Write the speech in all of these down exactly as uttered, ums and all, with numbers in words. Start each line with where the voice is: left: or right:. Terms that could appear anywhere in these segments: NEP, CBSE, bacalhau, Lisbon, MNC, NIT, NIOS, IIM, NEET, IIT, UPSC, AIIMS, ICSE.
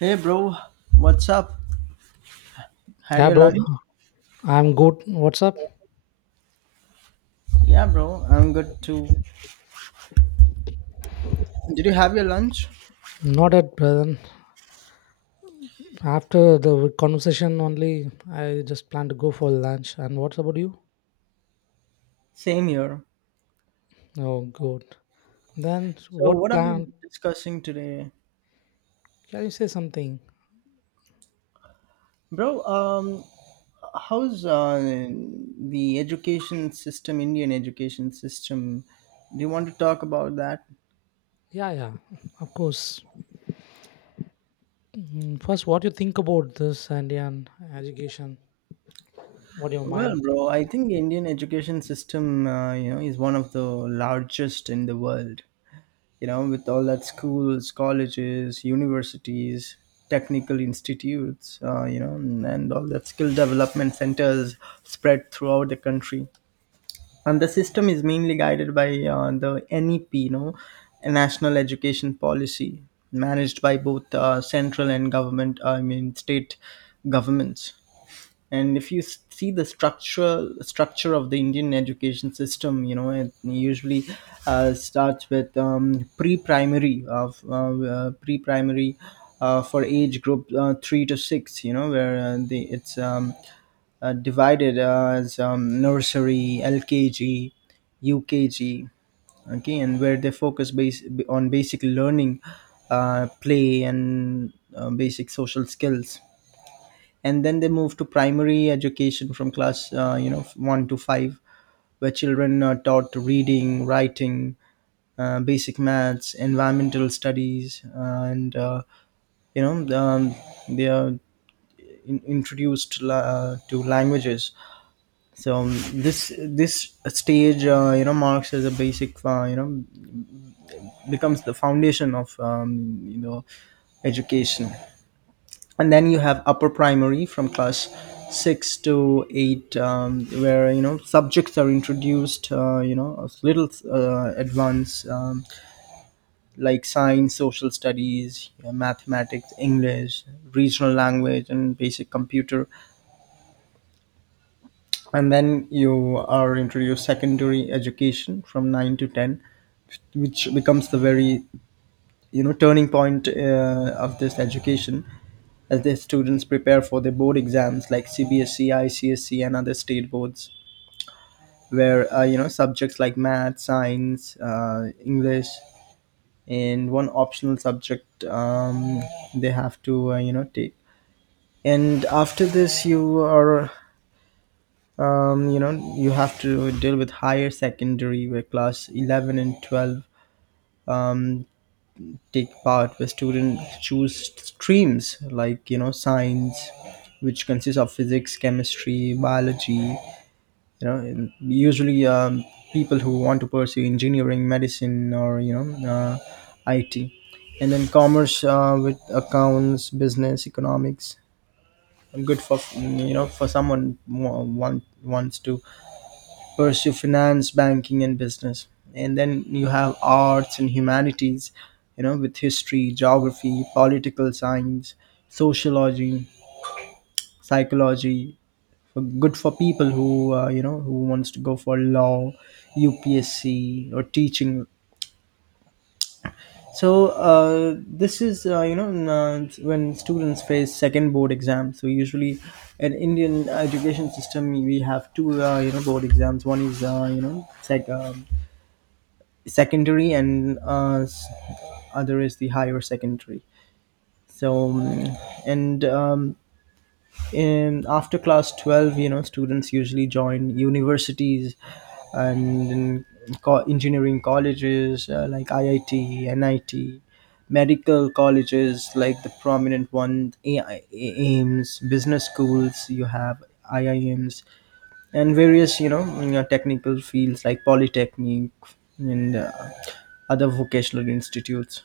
right: Hey bro, what's up? Had
left: Yeah,
right: your
left: bro.
right: lunch?
left: I'm good. What's up?
right: Yeah, bro, I'm good too. Did you have your lunch?
left: Not at present. After the conversation only, I just plan to go for lunch. And what about you?
right: Same here.
left: Oh, good. Then
right: So,
left: what
right: what are we
left: plan?
right: discussing today?
left: Can you say something?
right: Bro, um how's uh, the education system, Indian education system? Do you want to talk about that?
left: Yeah, yeah. Of course. Mm, First, what you think about this Indian education? What your mind?
right: Well, bro, I think the Indian education system, uh, you know, is one of the largest in the world. You know, with all that schools, colleges, universities, technical institutes, uh, you know, and, and all that skill development centers spread throughout the country. And the system is mainly guided by uh, the N E P, you know, a National Education Policy, managed by both uh, central and government, I mean, state governments. And if you s- see the structural structure of the indian education system, you know it usually uh, starts with um, pre-primary of uh, uh, pre-primary uh, for age group uh, three to six, you know where uh, the it's um, uh, divided uh, as um, nursery, L K G, U K G. Okay. And where they focus base on basic learning, uh, play and uh, basic social skills. And then they move to primary education from class uh, you know one to five where children are taught reading, writing, uh, basic maths, environmental studies, uh, and uh, you know um, they are in, introduced uh, to languages. So um, this this stage uh, you know marks as a basic, uh, you know becomes the foundation of um, you know education. And then you have upper primary from class six to eight, um, where you know subjects are introduced, uh, you know a little uh, advanced, um, like science, social studies, uh, mathematics, english, regional language and basic computer. And then you are introduced secondary education from nine to ten, which becomes the very, you know turning point uh, of this education, as their students prepare for their board exams like C B S E, I C S E, and other state boards, where uh, you know subjects like math, science, uh, English, and one optional subject, um, they have to, uh, you know take. And after this, you are, um, you know you have to deal with higher secondary, where class eleven and twelve, um, take part, where students choose streams like, you know science, which consists of physics, chemistry, biology, you know and usually, um, people who want to pursue engineering, medicine, or you know uh, it. And then commerce uh, with accounts, business, economics, good for, you know for someone who want, wants to pursue finance, banking and business. And then you have arts and humanities, you know with history, geography, political science, sociology, psychology, good for people who, uh, you know who wants to go for law, U P S C or teaching. So uh, this is, uh, you know n- uh, when students face second board exam, so usually in indian education system we have two, uh, you know board exams. One is, uh, you know sec- um secondary, and uh, s- other is the higher secondary. So um, and um, In after class twelve, you know students usually join universities and in, co- engineering colleges uh, like I I T, N I T, medical colleges like the prominent one A I, aims, business schools you have I I M S, and various, you know you technical fields like polytechnic and uh, other vocational institutes.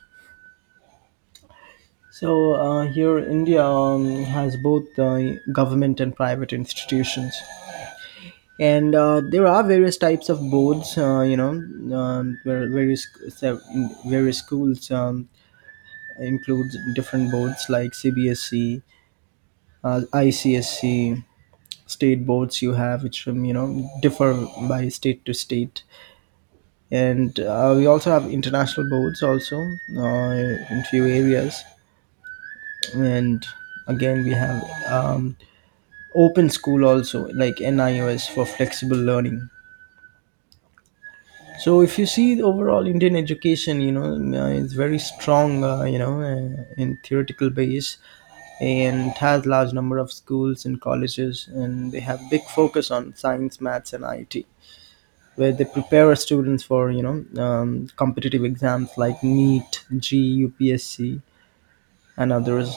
right: So uh, here india, um, has both uh, government and private institutions. And uh, there are various types of boards, uh, you know um, where various, so in various schools, um, include different boards like C B S C, uh, I C S C, state boards you have, which, um, you know differ by state to state. And uh, we also have international boards also, uh, in few areas. And again we have, um, open school also like N I O S for flexible learning. So if you see the overall Indian education, you know, uh, it's very strong, uh, you know, uh, in theoretical base, and has large number of schools and colleges, and they have big focus on science, maths and I T, where they prepare our students for, you know, um, competitive exams like NEET, G U P S C, and others.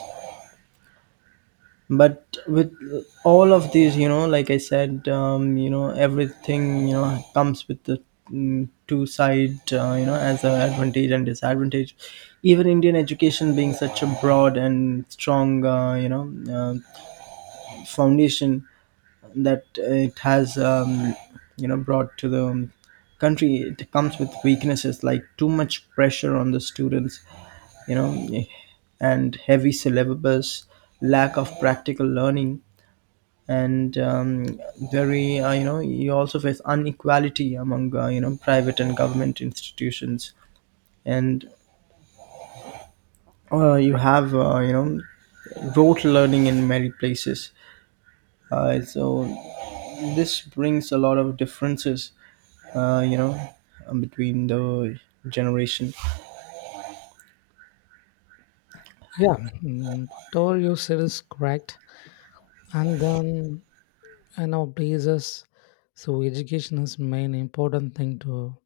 right: But with all of these, you know like I said, um, you know everything, you know comes with the, mm, two side, uh, you know as a advantage and disadvantage. Even indian education, being such a broad and strong, uh, you know uh, foundation that it has, um, you know brought to the country, it comes with weaknesses like too much pressure on the students, you know and heavy syllabus, lack of practical learning, and, um, very, uh, you know you also face inequality among, uh, you know private and government institutions. And uh, you have, uh, you know rote learning in many places. Uh, so this brings a lot of differences, uh, you know um, between the generation.
left: Yeah, mm, whatever you said is correct. And then, in our places, so education is main important thing to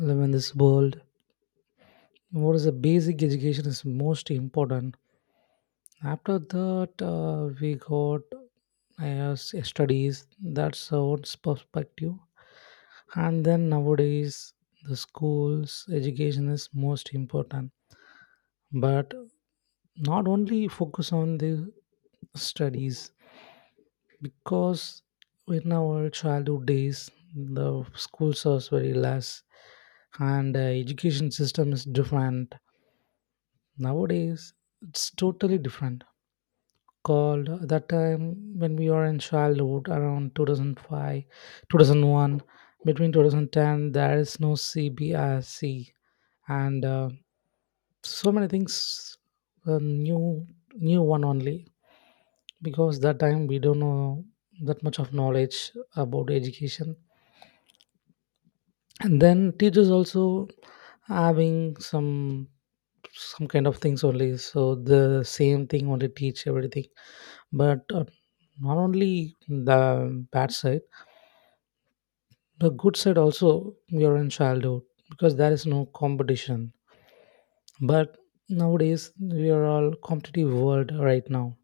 left: live in this world. What is the basic education is most important. After that, uh, we got uh, s- studies. That's our perspective. And then nowadays the schools education is most important, but not only focus on the studies, because in our childhood days the schools was very less, and uh, education system is different. Nowadays it's totally different. Called uh, that time when we were in childhood, around two thousand five, two thousand one, between two thousand ten, there is no cbrc, and uh, so many things, uh, new new one only. Because that time we don't know that much of knowledge about education. And then teachers also having some some kind of things only, so the same thing only teach everything. But uh, not only the bad side, the good side also. We are in childhood, because there is no competition. But nowadays we are all competitive world right now.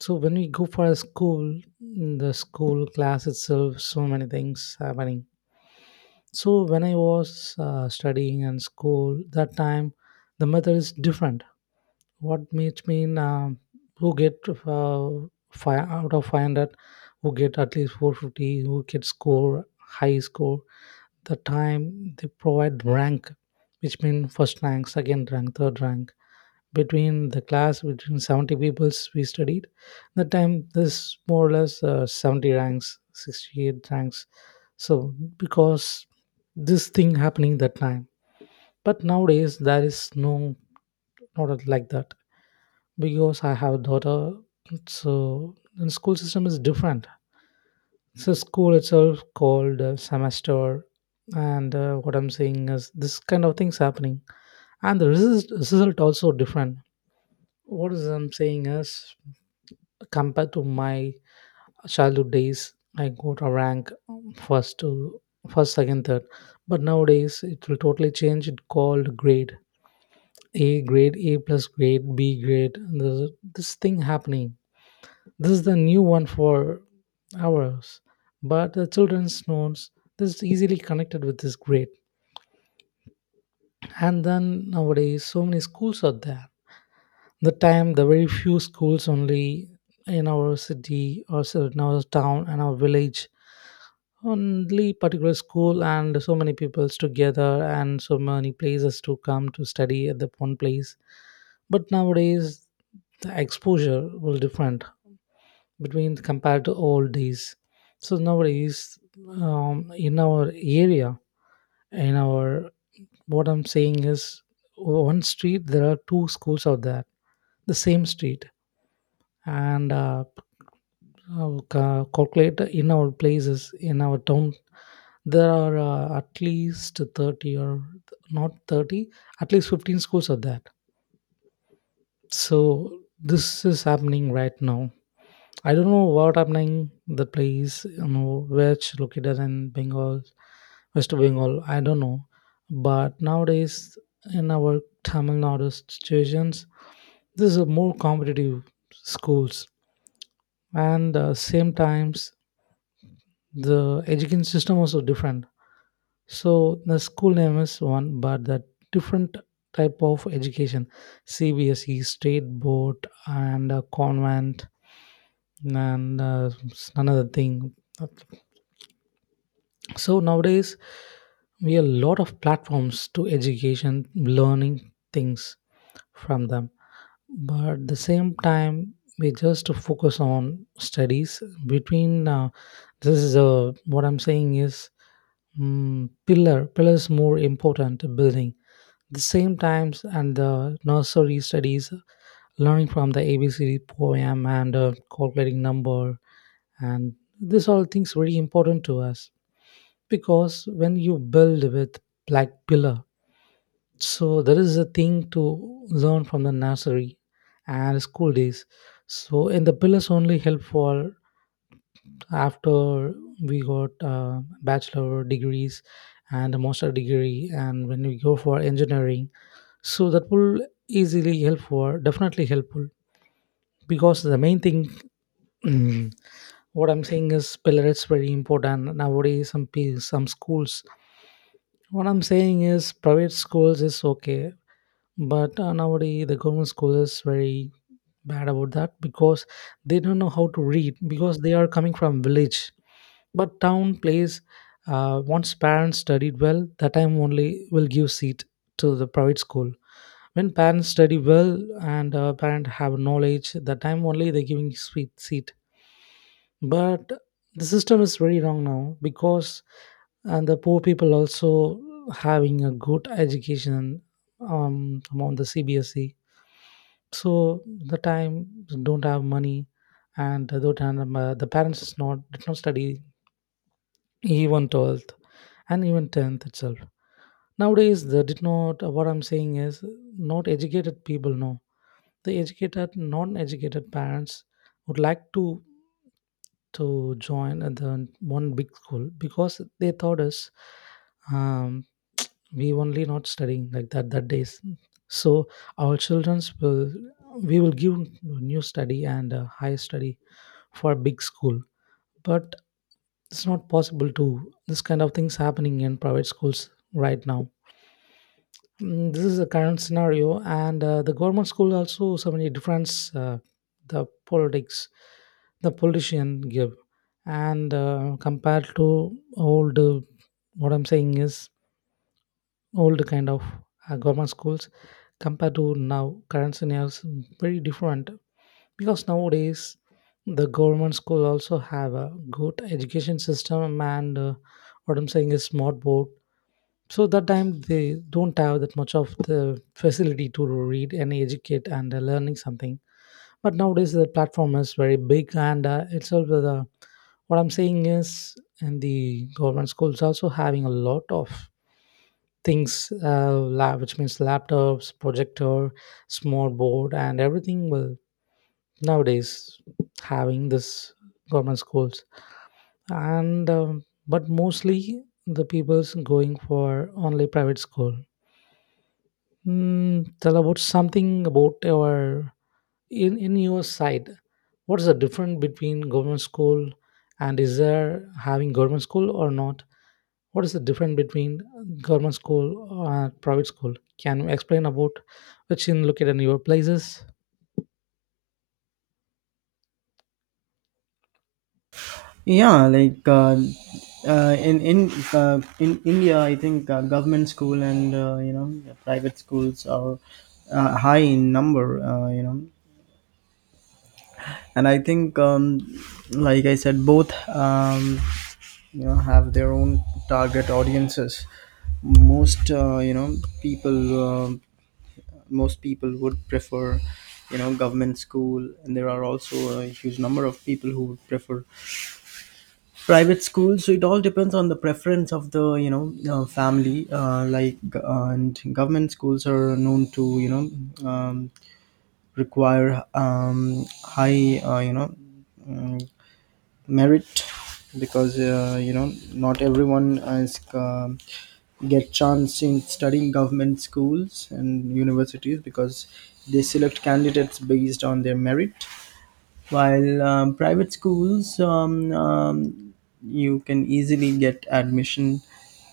left: So when we go for a school, in the school class itself so many things happening. So when I was uh, studying in school that time, the method is different. What makes mean, um, who get uh, five out of five hundred, who get at least four hundred fifty, who get score, high score, the time they provide rank, which means first rank, second rank, third rank. Between the class, between seventy peoples we studied, that time there's more or less uh, seventy ranks, sixty-eight ranks. So because this thing happening that time. But nowadays there is no, not like that. Because I have a daughter, so the school system is different. So school itself called a semester, and uh, what I'm saying is this kind of things happening, and the result, result also different. What is I'm saying is, compared to my childhood days, I got a rank, um, first to first, second, third. But nowadays it will totally change. It called grade A, grade A plus, grade B grade. And there's this thing happening. This is the new one for hours. But the children's notes, this is easily connected with this grade. And then nowadays, so many schools are there. The time, the very few schools only in our city, or so in our town and our village, only particular school, and so many peoples together, and so many places to come to study at the one place. But nowadays, the exposure will different between compared to old days. So nowadays, um, in our area, in our, what I'm saying is, one street there are two schools out there, the same street. And uh, uh, ca- calculate in our places, in our town there are uh, at least thirty, or not thirty, at least fifteen schools are there. So this is happening right now. I don't know what happening the place, you know which located in Bengal, West Bengal, I don't know. But nowadays, in our Tamil Nadu situations, this is more competitive schools, and uh, same times the education system also different. So the school name is one, but the different type of education, C B S E, state board, and uh, convent, and uh, another thing. So nowadays, we have a lot of platforms to education, learning things from them. But at the same time, we just focus on studies. Between uh, this is a what I'm saying is mm pillar. Pillar is more important building. The same times and the nursery studies, learning from the A B C D poem and uh, calculating number, and this all things very important to us, because when you build with like pillar, so there is a thing to learn from the nursery and school days. So and the pillars only help for, after we got uh, bachelor degrees and a master degree, and when we go for engineering, so that will easily help for, definitely helpful. Because the main thing, what I'm saying is, pillar is very important. Nowadays some pe- some schools, what I'm saying is private schools is okay, but uh, nowadays the government school is very bad about that, because they don't know how to read, because they are coming from village. But town plays, uh, once parents studied well, that time only will give seat to the private school. When parents study well, and uh, parent have knowledge, that time only they giving sweet seat. But the system is very wrong now, because, and the poor people also having a good education, um, among the cbse. So the time don't have money, and the don't have, uh, the parents is not did not study even twelfth, and even tenth itself. Nowadays they did not uh, what I'm saying is, not educated people, no, the educated non-educated parents would like to to join at the one big school, because they thought is, um, we only not studying like that that days. So our children's will we will give new study and uh, higher study for big school. But it's not possible to, this kind of things happening in private schools right now. Mm, this is the current scenario, and uh, the government school also so many difference. uh, the politics, the politician give. And uh, compared to old, uh, what I'm saying is, old kind of uh, government schools, compared to now current scenario is very different. Because nowadays the government school also have a good education system, and uh, what I'm saying is smart board. So that time they don't have that much of the facility to read and educate and uh, learning something. But nowadays the platform is very big, and uh, itself the, what I'm saying is, and the government schools also having a lot of things, uh, la- which means laptops, projector, smart board, and everything will nowadays having, this government schools. And um, but mostly the people's going for only private school. Mm, tell about something about your, in in your side. What's the difference between government school, and is there having government school or not? What is the difference between government school and private school? Can you explain about, which in located in your places?
right: Yeah, like, uh, uh, in in uh, in India, I think, uh, government school and, uh, you know private schools are, uh, high in number. Uh, you know, and I think, um, like I said, both, um, you know have their own target audiences. Most, uh, you know people, uh, most people would prefer, you know government school, and there are also a huge number of people who would prefer private school. So it all depends on the preference of the, you know uh, family, uh, like uh, and government schools are known to, you know um, require, um, high, uh, you know mm, merit. Because, uh, you know not everyone is, um, get chance in studying government schools and universities because they select candidates based on their merit. While, um, private schools, um, um, you can easily get admission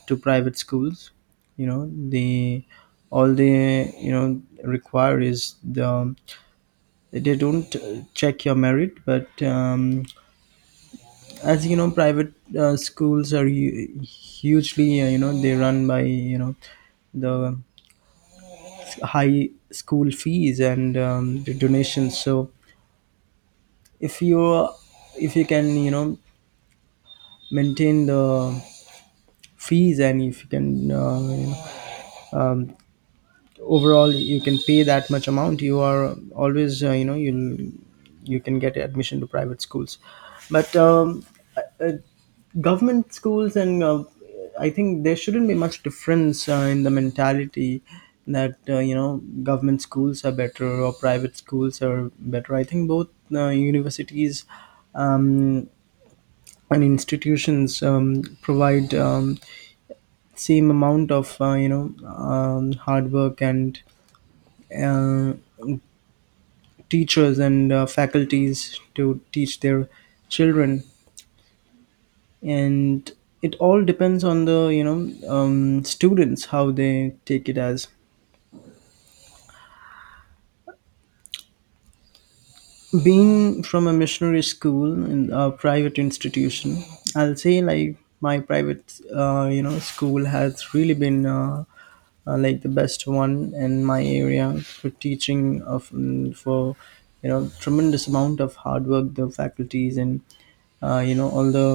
right: to private schools. you know they, all they, you know require is the, they don't, uh, check your merit. But, um, as you know, private, uh, schools are, hu- hugely, uh, you know they run by, you know the high school fees and, um, the donations. So if you, if you can, you know maintain the fees, and if you can, uh, you know, um, overall you can pay that much amount, you are always, uh, you know you'll you can get admission to private schools. But, um, uh, government schools and, uh, I think there shouldn't be much difference, uh, in the mentality, that, uh, you know government schools are better or private schools are better. I think both, uh, universities, um, and institutions, um, provide, um, same amount of, uh, you know um, hard work, and uh, teachers and, uh, faculties to teach their children. And it all depends on the, you know um, students, how they take it. As being from a missionary school in a private institution, I'll say, like, my private, uh, you know school has really been, uh, uh, like the best one in my area, for teaching of, mm, for, you know tremendous amount of hard work the faculties, and uh, you know all the,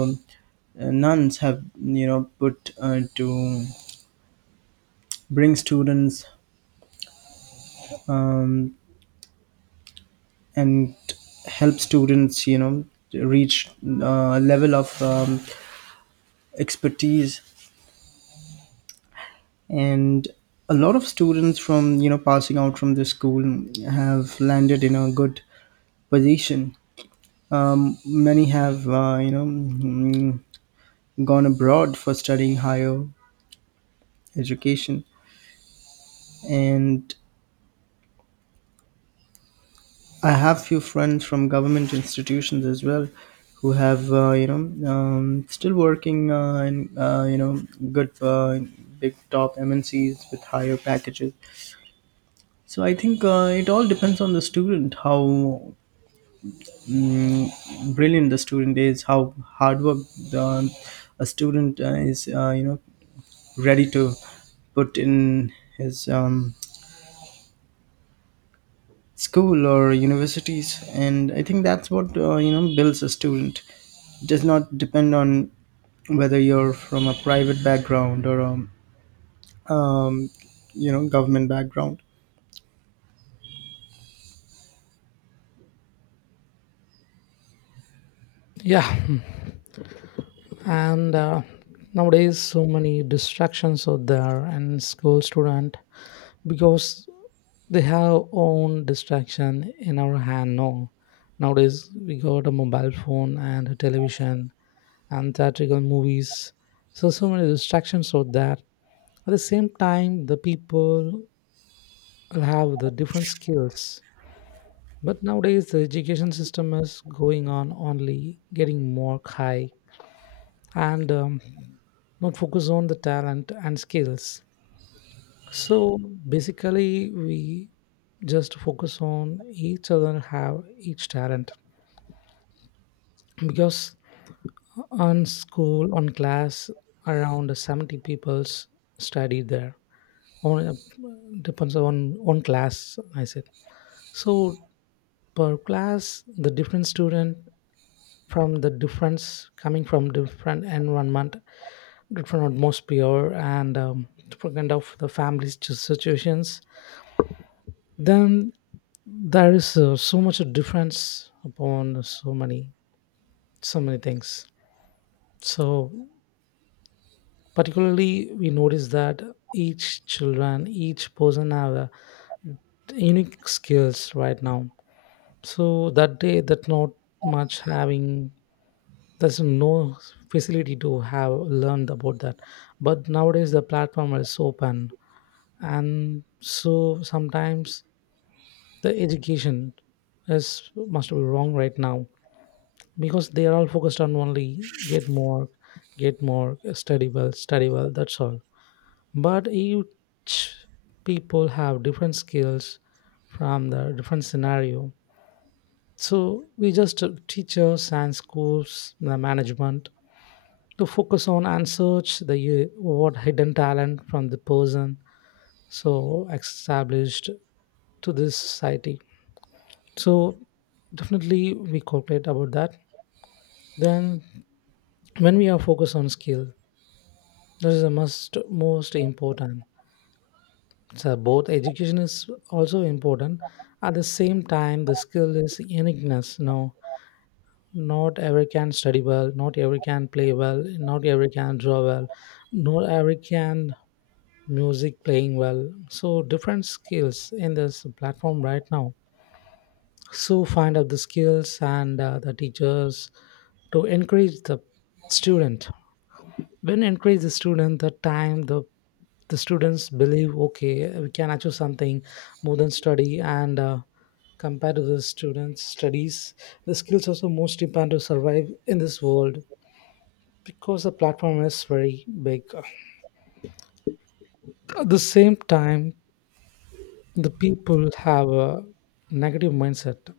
right: uh, nuns have, you know put, uh, to bring students, um, and help students, you know reach a level of, um, expertise. And a lot of students from, you know passing out from the school have landed in a good position. Um, many have, uh, you know mm, gone abroad for studying higher education. And I have few friends from government institutions as well, who have, uh, you know um, still working, uh, in, uh, you know good, uh, big top M N Cs with higher packages. So I think, uh, it all depends on the student. How, mm, brilliant the student is, how hard work the, a student, uh, is uh, you know ready to put in his, um, school or universities. And I think that's what, uh, you know builds a student. Does not depend on whether you're from a private background or a, um, you know government background.
left: Yeah. And uh, nowadays so many distractions out there and school student, because they have own distraction in our hand now. Nowadays we got a mobile phone and a television and theatrical movies. So so many distractions out there. At the same time the people will have the different skills. But nowadays, the education system is going on only getting more high, and um, not focus on the talent and skills. So basically, we just focus on each other have each talent, because on school, on class around seventy people's study there, on uh, depends on one class I said. So per class the different student from the difference, coming from different environment, different atmosphere, and um, different kind of the family's ch- situations. Then there is uh, so much difference upon so many so many things. So particularly we notice that each children, each person have a unique skills right now. So that day that not much having, there's no facility to have learned about that. But nowadays the platform is open. And so sometimes the education is must be wrong right now, because they are all focused on only get more get more, study well, study well, that's all. But each people have different skills from the different scenario. So we just, uh, teachers and schools, the management, to focus on and search the, uh, what hidden talent from the person. So established to this society. So definitely we cooperate about that. Then when we are focused on skill, that is the most most important. So both education is also important. At the same time the skill is uniqueness. No, not every can study well, not every can play well, not every can draw well, not every can music playing well. So different skills in this platform right now. So find out the skills, and uh, the teachers to encourage the student. When encourage the student, the time the the students believe, okay, we can achieve something more than study and uh, compared to the students studies. The skills also most important to survive in this world because the platform is very big. At the same time, the people have a negative mindset.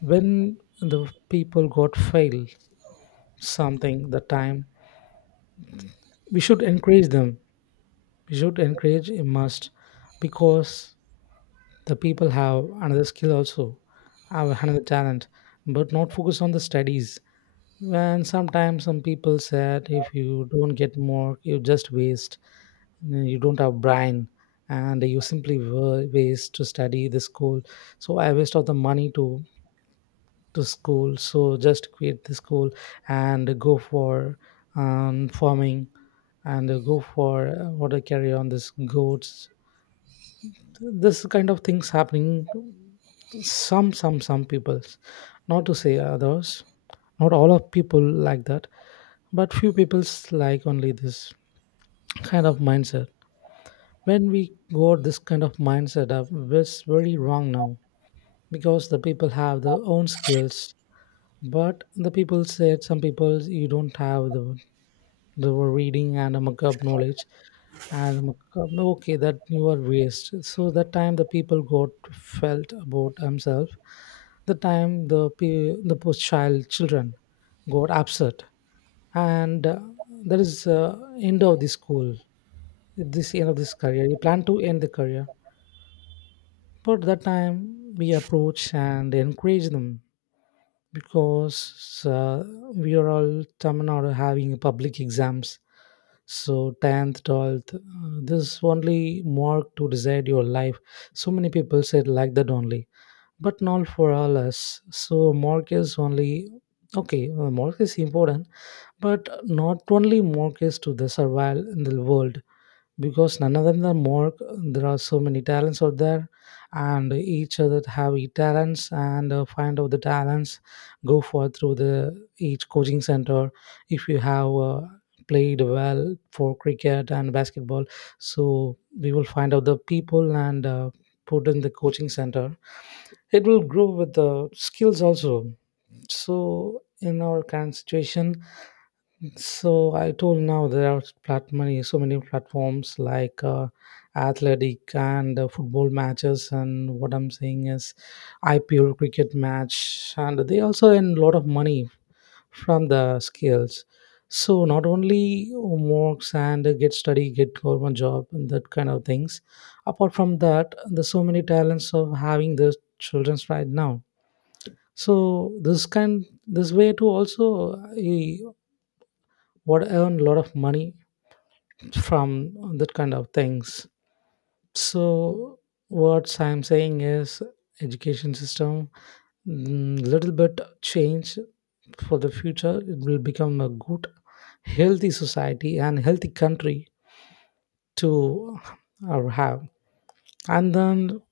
left: When the people got fail something, the time we should encourage them, we should encourage a must, because the people have another skill also, have another talent, but not focus on the studies. When sometimes some people said, if you don't get more you just waste, you don't have brain, and you simply wa- waste to study the school, so I waste of the money to to school, so just quit the school and go for um, farming, and uh, go for uh, what I carry on this goats. This kind of things happening. Some some some peoples, not to say others, not all of people like that, but few people's like only this kind of mindset. When we got this kind of mindset up, it's very wrong now because the people have their own skills. But the people said, some people, you don't have the the reading and a mug knowledge and mug, okay, that you are waste. So that time the people got felt about themselves. The time the pe- the post child children got upset, and uh, that is uh, end of the school. This end of this career. You plan to end the career, but that time we approach and encourage them, because uh, we are all Tamil Nadu having public exams. So tenth, twelfth, uh, this only mark to decide your life. So many people said like that only, but not for all us. So mark is only okay. uh, Mark is important, but not only mark is to the survival in the world because none of them are more, there are so many talents out there, and each other have e talents, and uh, find out the talents, go for through the each coaching center. If you have uh, played well for cricket and basketball, so we will find out the people and uh, put in the coaching center. It will grow with the skills also. So in our current situation, so I told now there are plat- many so many platforms like uh, athletic and uh, football matches, and what I'm saying is I P L cricket match, and they also earn a lot of money from the skills. So not only works and get study, get government job, and that kind of things. Apart from that, there's so many talents of having the childrens right now. So this kind, this way to also uh, what earn a lot of money from that kind of things. So what I'm saying is education system, mm, little bit change for the future, it will become a good healthy society and healthy country to uh, have. And then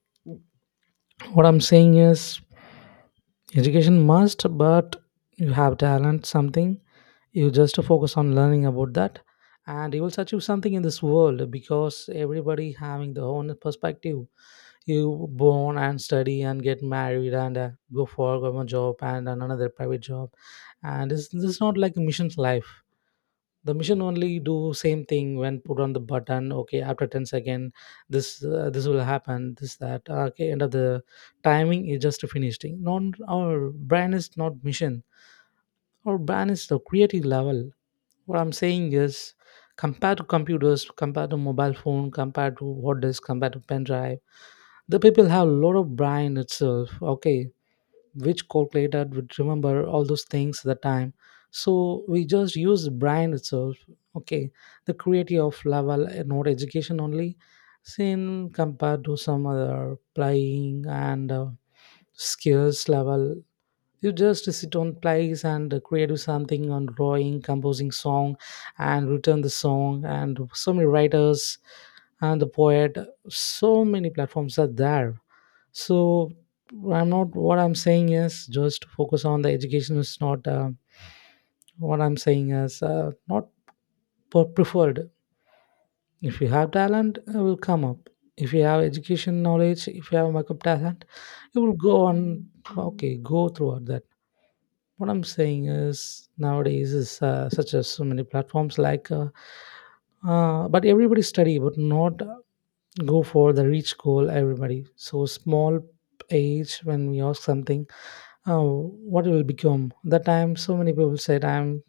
left: what I'm saying is education must, but you have talent something, you just focus on learning about that, and you will achieve something in this world because everybody having their own perspective. You born and study and get married and uh, go for a government job and another private job, and this, this is not like a mission's life. The mission only do same thing when put on the button, okay, after ten second, this uh, this will happen this that, okay, end of the timing is just finished thing, non our brand is not mission. Our brand is the creative level. What I'm saying is, compared to computers, compared to mobile phone, compared to hard disk, compared to pen drive, the people have a lot of brain itself, okay, which calculator would remember all those things at the time. So we just use brain itself, okay, the creative of level and not education only seen, compared to some other playing and uh, skills level. You just sit on plays and create something on drawing, composing song and return the song, and so many writers and the poet, so many platforms are there. So I'm not, what I'm saying is just focus on the education is not uh, what I'm saying is uh, not per- preferred. If you have talent, it will come up. If you have education knowledge, if you have makeup talent, you will go on. Okay, go throughout that. What I'm saying is nowadays is uh, such as so many platforms like uh, uh, but everybody study, but not uh, go for the reach goal, everybody so small age. When we ask something, oh, what will become? That time, so many people said, "I'm,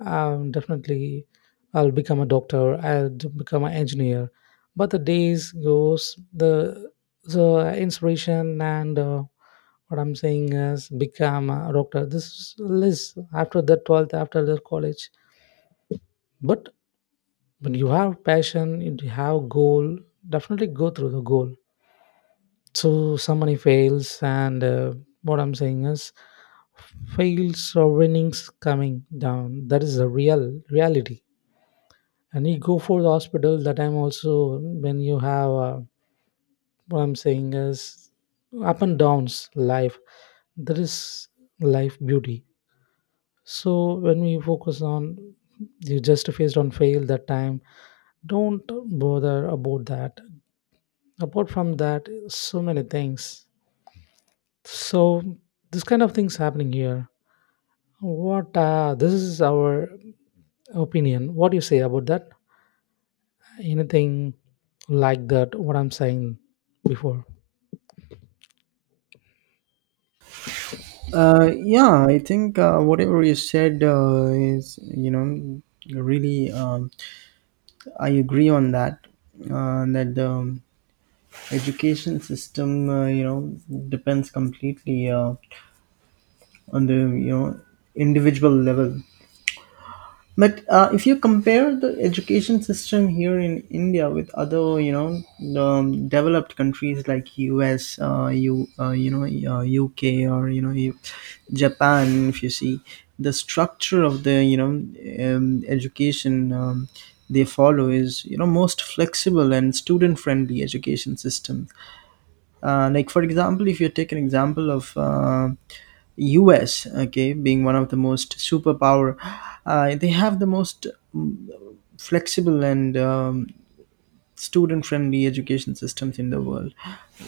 left: I'm definitely, I'll become a doctor. I'll d- become an engineer." But the days goes, the the inspiration and uh, what I'm saying is become a doctor. This is list after the twelfth, after the college. But when you have passion, you have goal. Definitely go through the goal. So somebody fails, and uh, what I'm saying is fails or winnings coming down. That is the real reality. And you go for the hospital. That time also when you have uh, what I'm saying is up and downs life. That is life beauty. So when we focus on, you just faced on fail that time, don't bother about that. Apart from that, so many things. So this kind of things happening here. What uh, this is our opinion. What do you say about that? Anything like that? What I'm saying before?
right: uh, Yeah, I think, uh, whatever you said, uh, is, you know really um, I agree on that. Uh, that the, um, education system, uh, you know depends completely, uh, on the, you know individual level. But, uh, if you compare the education system here in India with other, you know, um, developed countries like U S, uh, you uh, you know, uh, U K, or, you know, you- Japan, if you see the structure of the, you know um, education, um, they follow is, you know most flexible and student friendly education system. Uh, like for example, if you take an example of, uh, us. Okay, being one of the most superpower, uh, they have the most, mm, flexible and, um, student friendly education systems in the world.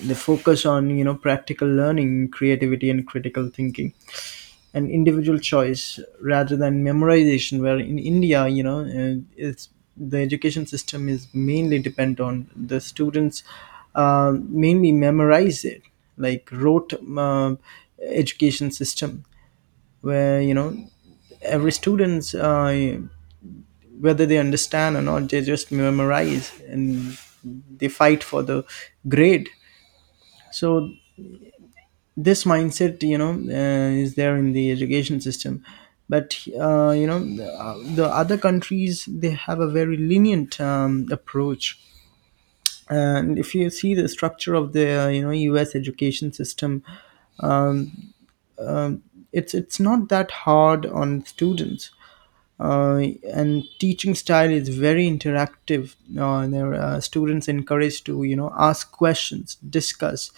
right: They focus on, you know practical learning, creativity and critical thinking, an individual choice rather than memorization, where in india, you know uh, it's, the education system is mainly depend on the students, uh, mainly memorize it, like rote um education system, where, you know every students, uh, whether they understand or not, they just memorize and they fight for the grade. So this mindset, you know uh, is there in the education system. But, uh, you know the, uh, the other countries they have a very lenient um, approach. And if you see the structure of the uh, you know U S education system, it's it's not that hard on students. uh, and teaching style is very interactive. Uh, there are students encouraged to you know ask questions, discuss,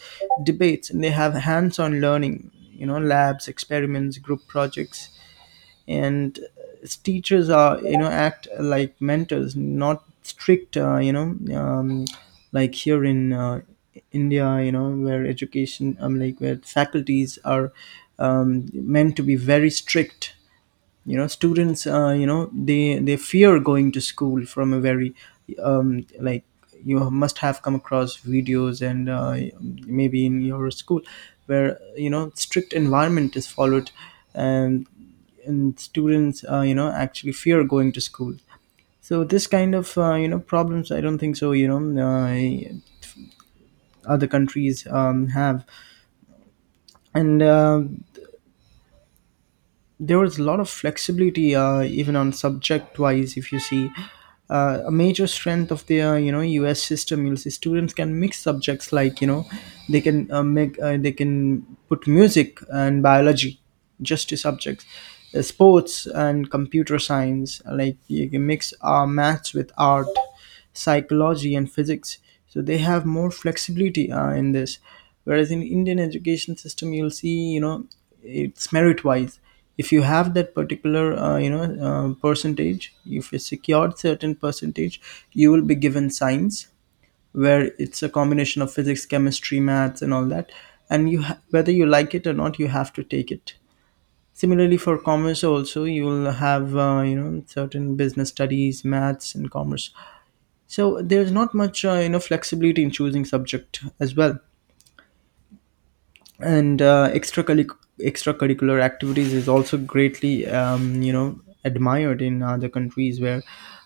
right: debates, and they have hands-on learning, you know labs, experiments, group projects. And uh, teachers are you know act like mentors, not strict, uh, you know um, like here in uh, India, you know where education, um, like where faculties are um, meant to be very strict. You know students, uh, you know they they fear going to school from a very um, like you must have come across videos, and uh, maybe in your school, where you know strict environment is followed, and and students, uh, you know actually fear going to school. So this kind of uh, you know problems I don't think so you know uh, other countries um, have. And uh, there was a lot of flexibility, uh, even on subject wise. If you see, uh, a major strength of their you know US system, you'll see students can mix subjects, like you know they can uh, make uh, they can put music and biology, just two subjects, uh, sports and computer science. Like you can mix uh, maths with art, psychology and physics. So they have more flexibility uh, in this. Whereas in Indian education system, you'll see you know it's merit wise. If you have that particular uh, you know uh, percentage, if you secured certain percentage, you will be given science, where it's a combination of physics, chemistry, maths and all that. And you ha- whether you like it or not, you have to take it. Similarly for commerce also, you will have uh, you know certain business studies, maths and commerce. So there's not much, uh, you know, flexibility in choosing subject as well. and uh, extracurric- extracurricular activities is also greatly, um, you know, admired in other countries where,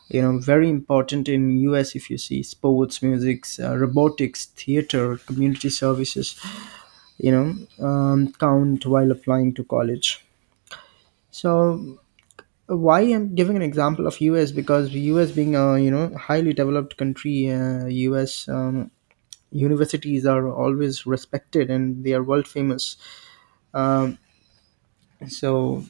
right: you know, very important in U S, if you see sports, music, uh, robotics, theater, community services, you know, um, count while applying to college. So why I'm giving an example of U S? Because U S being a you know highly developed country, uh, U S um, universities are always respected, and they are world famous. Um, so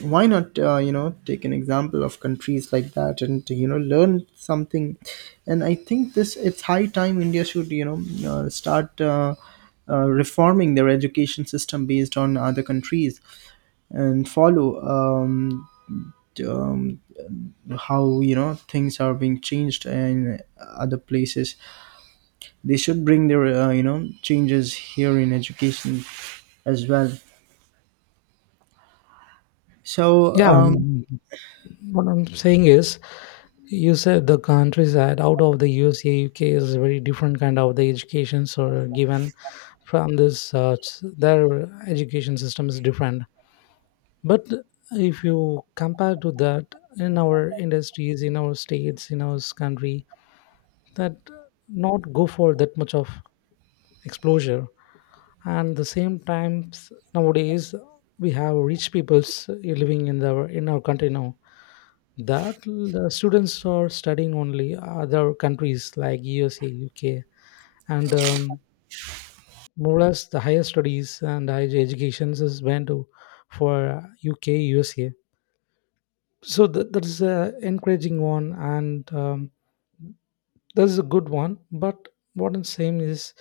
right: why not uh, you know take an example of countries like that and you know learn something? And I think this it's high time India should you know uh, start. Uh, uh, reforming their education system based on other countries, and follow um, um, how you know things are being changed in other places. They should bring their uh, you know changes here in education as well. So
left: Yeah,
right: um
left: mm, what I'm saying is, you said the countries that out of the U S A, U K is a very different kind of the educations are given from this. Uh, s- their education system is different. But if you compare to that, in our industries, in our states, in our country, that not go for that much of exposure. And the same times nowadays we have rich peoples living in the in our country now, that the students are studying only other countries like U S A, U K, and um, more or less the higher studies and higher educations is went to for U K, U S A. So th- that is a encouraging one, and um, that is a good one. But what I'm saying is,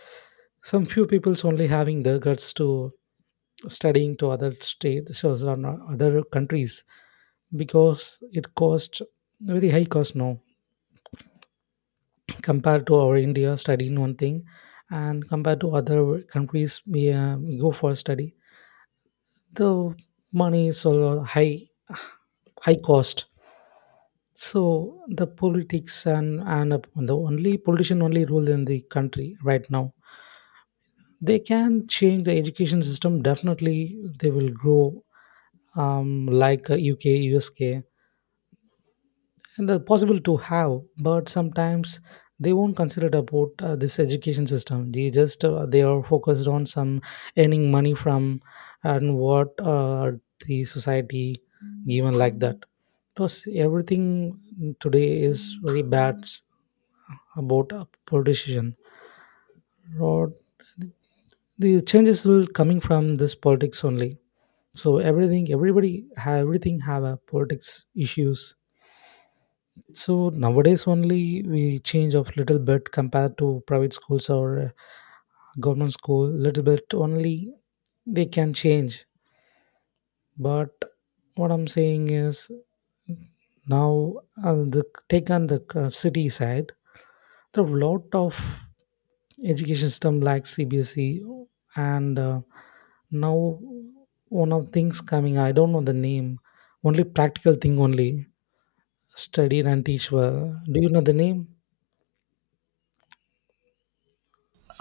left: some few people's only having the guts to studying to other states so so on uh, other countries because it cost very high cost now. Compared to our india studying one thing, and compared to other countries, we, uh, we go for study, the money is all high, high cost. So the politics and and the only politician only rule in the country right now. They can change the education system, definitely they will grow, um, like uh, UK, USK, and they're possible to have. But sometimes they won't consider about uh, this education system, they just uh, they are focused on some earning money from, and what uh, the society given like that. Plus everything today is very bad about uh, politician, or the changes will coming from this politics only. So everything, everybody have, everything have a politics issues. So nowadays only we change of little bit compared to private schools or uh, government school, little bit only they can change. But what I'm saying is now uh, the take on the uh, city side, there are a lot of education system like C B S E, and uh, now one of things coming. I don't know the name. Only practical thing only study and teach well. Do you know the name?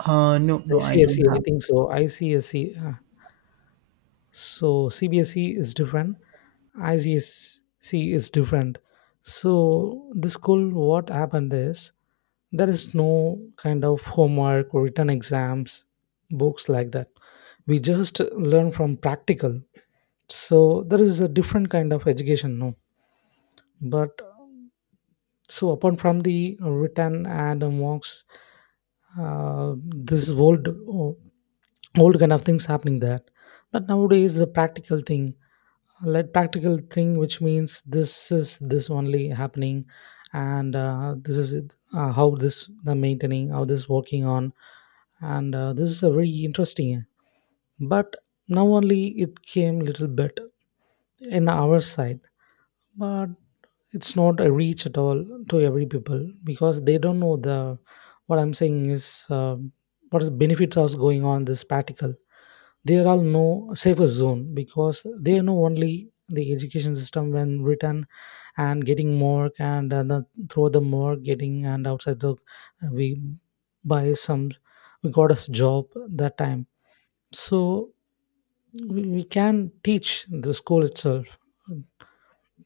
right: uh, no,
left: I
right: no, I
left: see, I
right: don't
left: see. I
right: have.
left: think so. I see, I see. Uh, so C B S E is different. I C S C is different. So the school, what happened is there is no kind of homework or written exams, books, like that. We just learn from practical. So there is a different kind of education, no? But so, apart from the written and mocks, uh, this old uh, old kind of things happening there. But nowadays, the practical thing, like practical thing, which means this is this only happening, and uh, this is it, uh, how this the maintaining, how this working on, and uh, this is a very interesting. But now only it came little bit in our side, but it's not a reach at all to every people because they don't know the, what I'm saying is um, what is the benefits are going on this particle. They are all no safer zone because they know only the education system when written and getting mark, and, and then through the mark getting and outside the we buy some we got us job that time. So we, we can teach the school itself,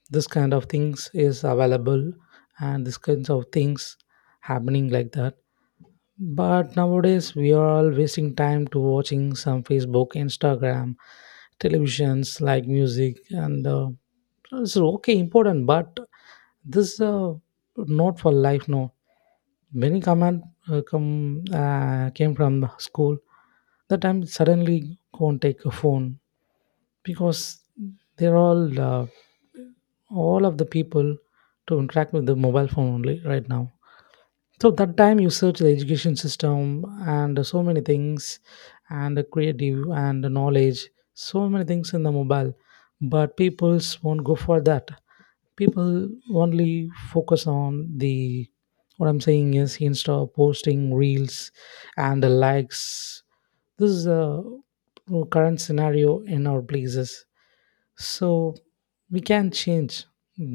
left: this kind of things is available, and this kinds of things happening like that. But nowadays we are all wasting time to watching some Facebook, Instagram, televisions like music and uh, it's okay important, but this uh, not for life, no. Many command uh, come uh, came from the school. That time suddenly go and take a phone because they're all uh, all of the people to interact with the mobile phone only right now. So that time you search the education system and so many things and the creative and the knowledge, so many things in the mobile, but peoples won't go for that. People only focus on the what I'm saying is insta posting reels and the likes. This is the current scenario in our places. So we can change,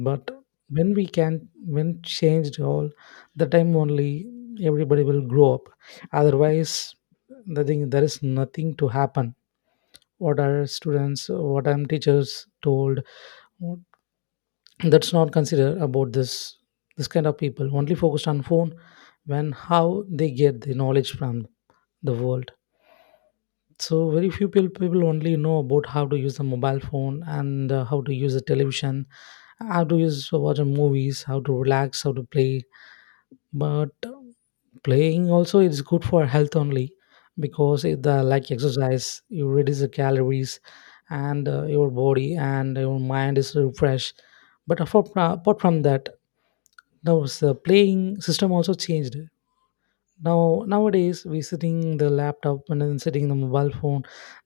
left: but when we can, when changed all the time only, everybody will grow up. Otherwise, the thing there is nothing to happen. What are students, what are teachers told, that's not considered about this. This kind of people only focused on phone. When how they get the knowledge from the world? So very few people people only know about how to use a mobile phone and uh, how to use a television, how to use to watch movies, how to relax, how to play. But um, playing also is good for health only because it, uh, like exercise, you reduce the calories and uh, your body and your mind is refreshed. But apart, apart from that, now the playing system also changed. Now nowadays, we sitting the laptop and then sitting the mobile phone,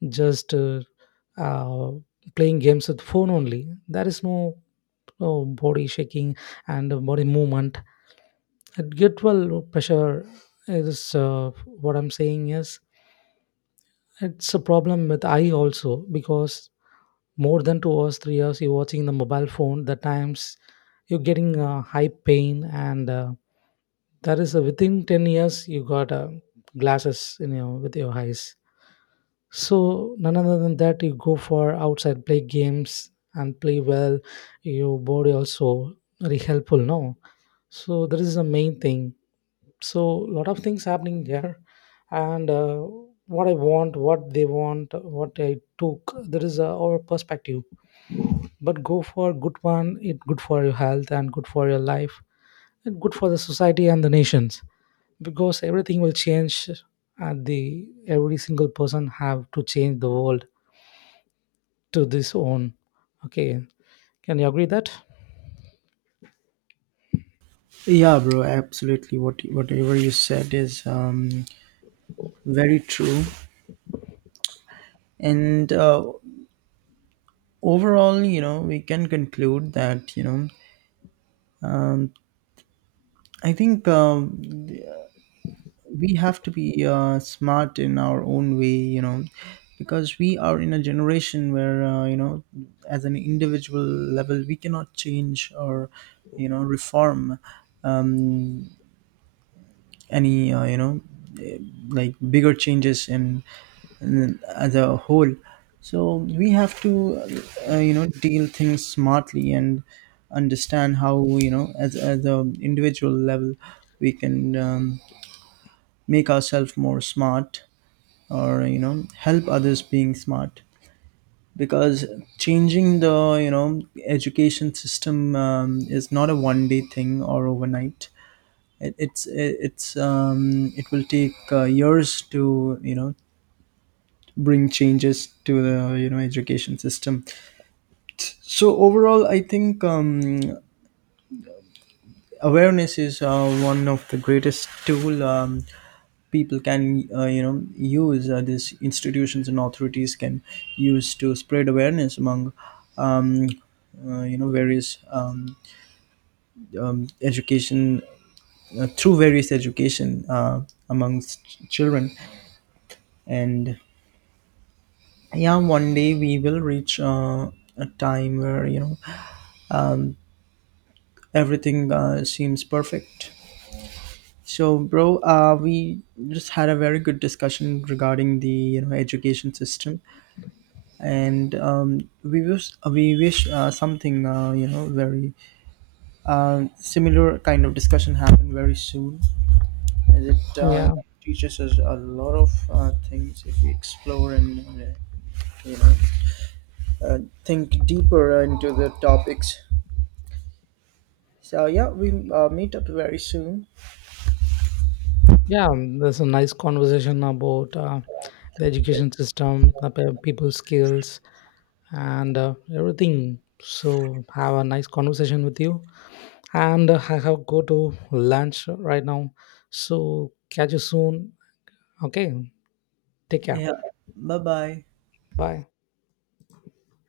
left: just uh, uh, playing games with phone only. There is no, no body shaking and uh, body movement. At get well pressure is uh, what I'm saying is it's a problem with eye also because more than two hours, three hours you're watching the mobile phone. The times you're getting uh, high pain, and uh, that is uh, within ten years you got uh, glasses in your with your eyes. So none other than that, you go for outside play games and play well. Your body also very helpful, no? So that is the main thing. So lot of things happening here, and uh, what I want, what they want, what I took, that is uh, our perspective. But go for good one. It good for your health and good for your life and good for the society and the nations because everything will change. And the every single person have to change the world to this own. Okay, can you agree that?
right: Yeah, bro, absolutely. What whatever you said is um very true. And uh, overall, you know, we can conclude that you know um, I think, um, we have to be uh, smart in our own way, you know. Because we are in a generation where, uh, you know, as an individual level, we cannot change or you know reform um, any uh, you know eh, like bigger changes in, in as a whole. So we have to uh, you know deal things smartly and understand how, you know as as a individual level, we can um, make ourselves more smart, or you know help others being smart. Because changing the you know education system um, is not a one day thing or overnight. It, it's it's um it will take uh, years to you know bring changes to the you know education system. So overall, I think, um awareness is uh, one of the greatest tool. Um, people can, uh, you know use, uh, these institutions and authorities can use, to spread awareness among, um, uh, you know various, um, um, education uh, through various education uh, amongst children. And yeah, one day we will reach uh, a time where, you know, everything uh, seems perfect. So bro, uh, we just had a very good discussion regarding the, you know, education system. And um, we wish we wish, uh, something, uh, you know very uh, similar kind of discussion happen very soon, as it, uh, you
left: Yeah,
right: know, teaches us a lot of uh, things if we explore, and uh, you know uh, think deeper into the topics. So yeah, we, uh, meet up very soon.
left: yeah. um, There's a nice conversation about uh, the education system, the pe- people's skills, and uh, everything. So have a nice conversation with you, and uh, I have go to lunch right now. So catch you soon. Okay, take care.
right: Yeah. Bye bye.
left: Bye.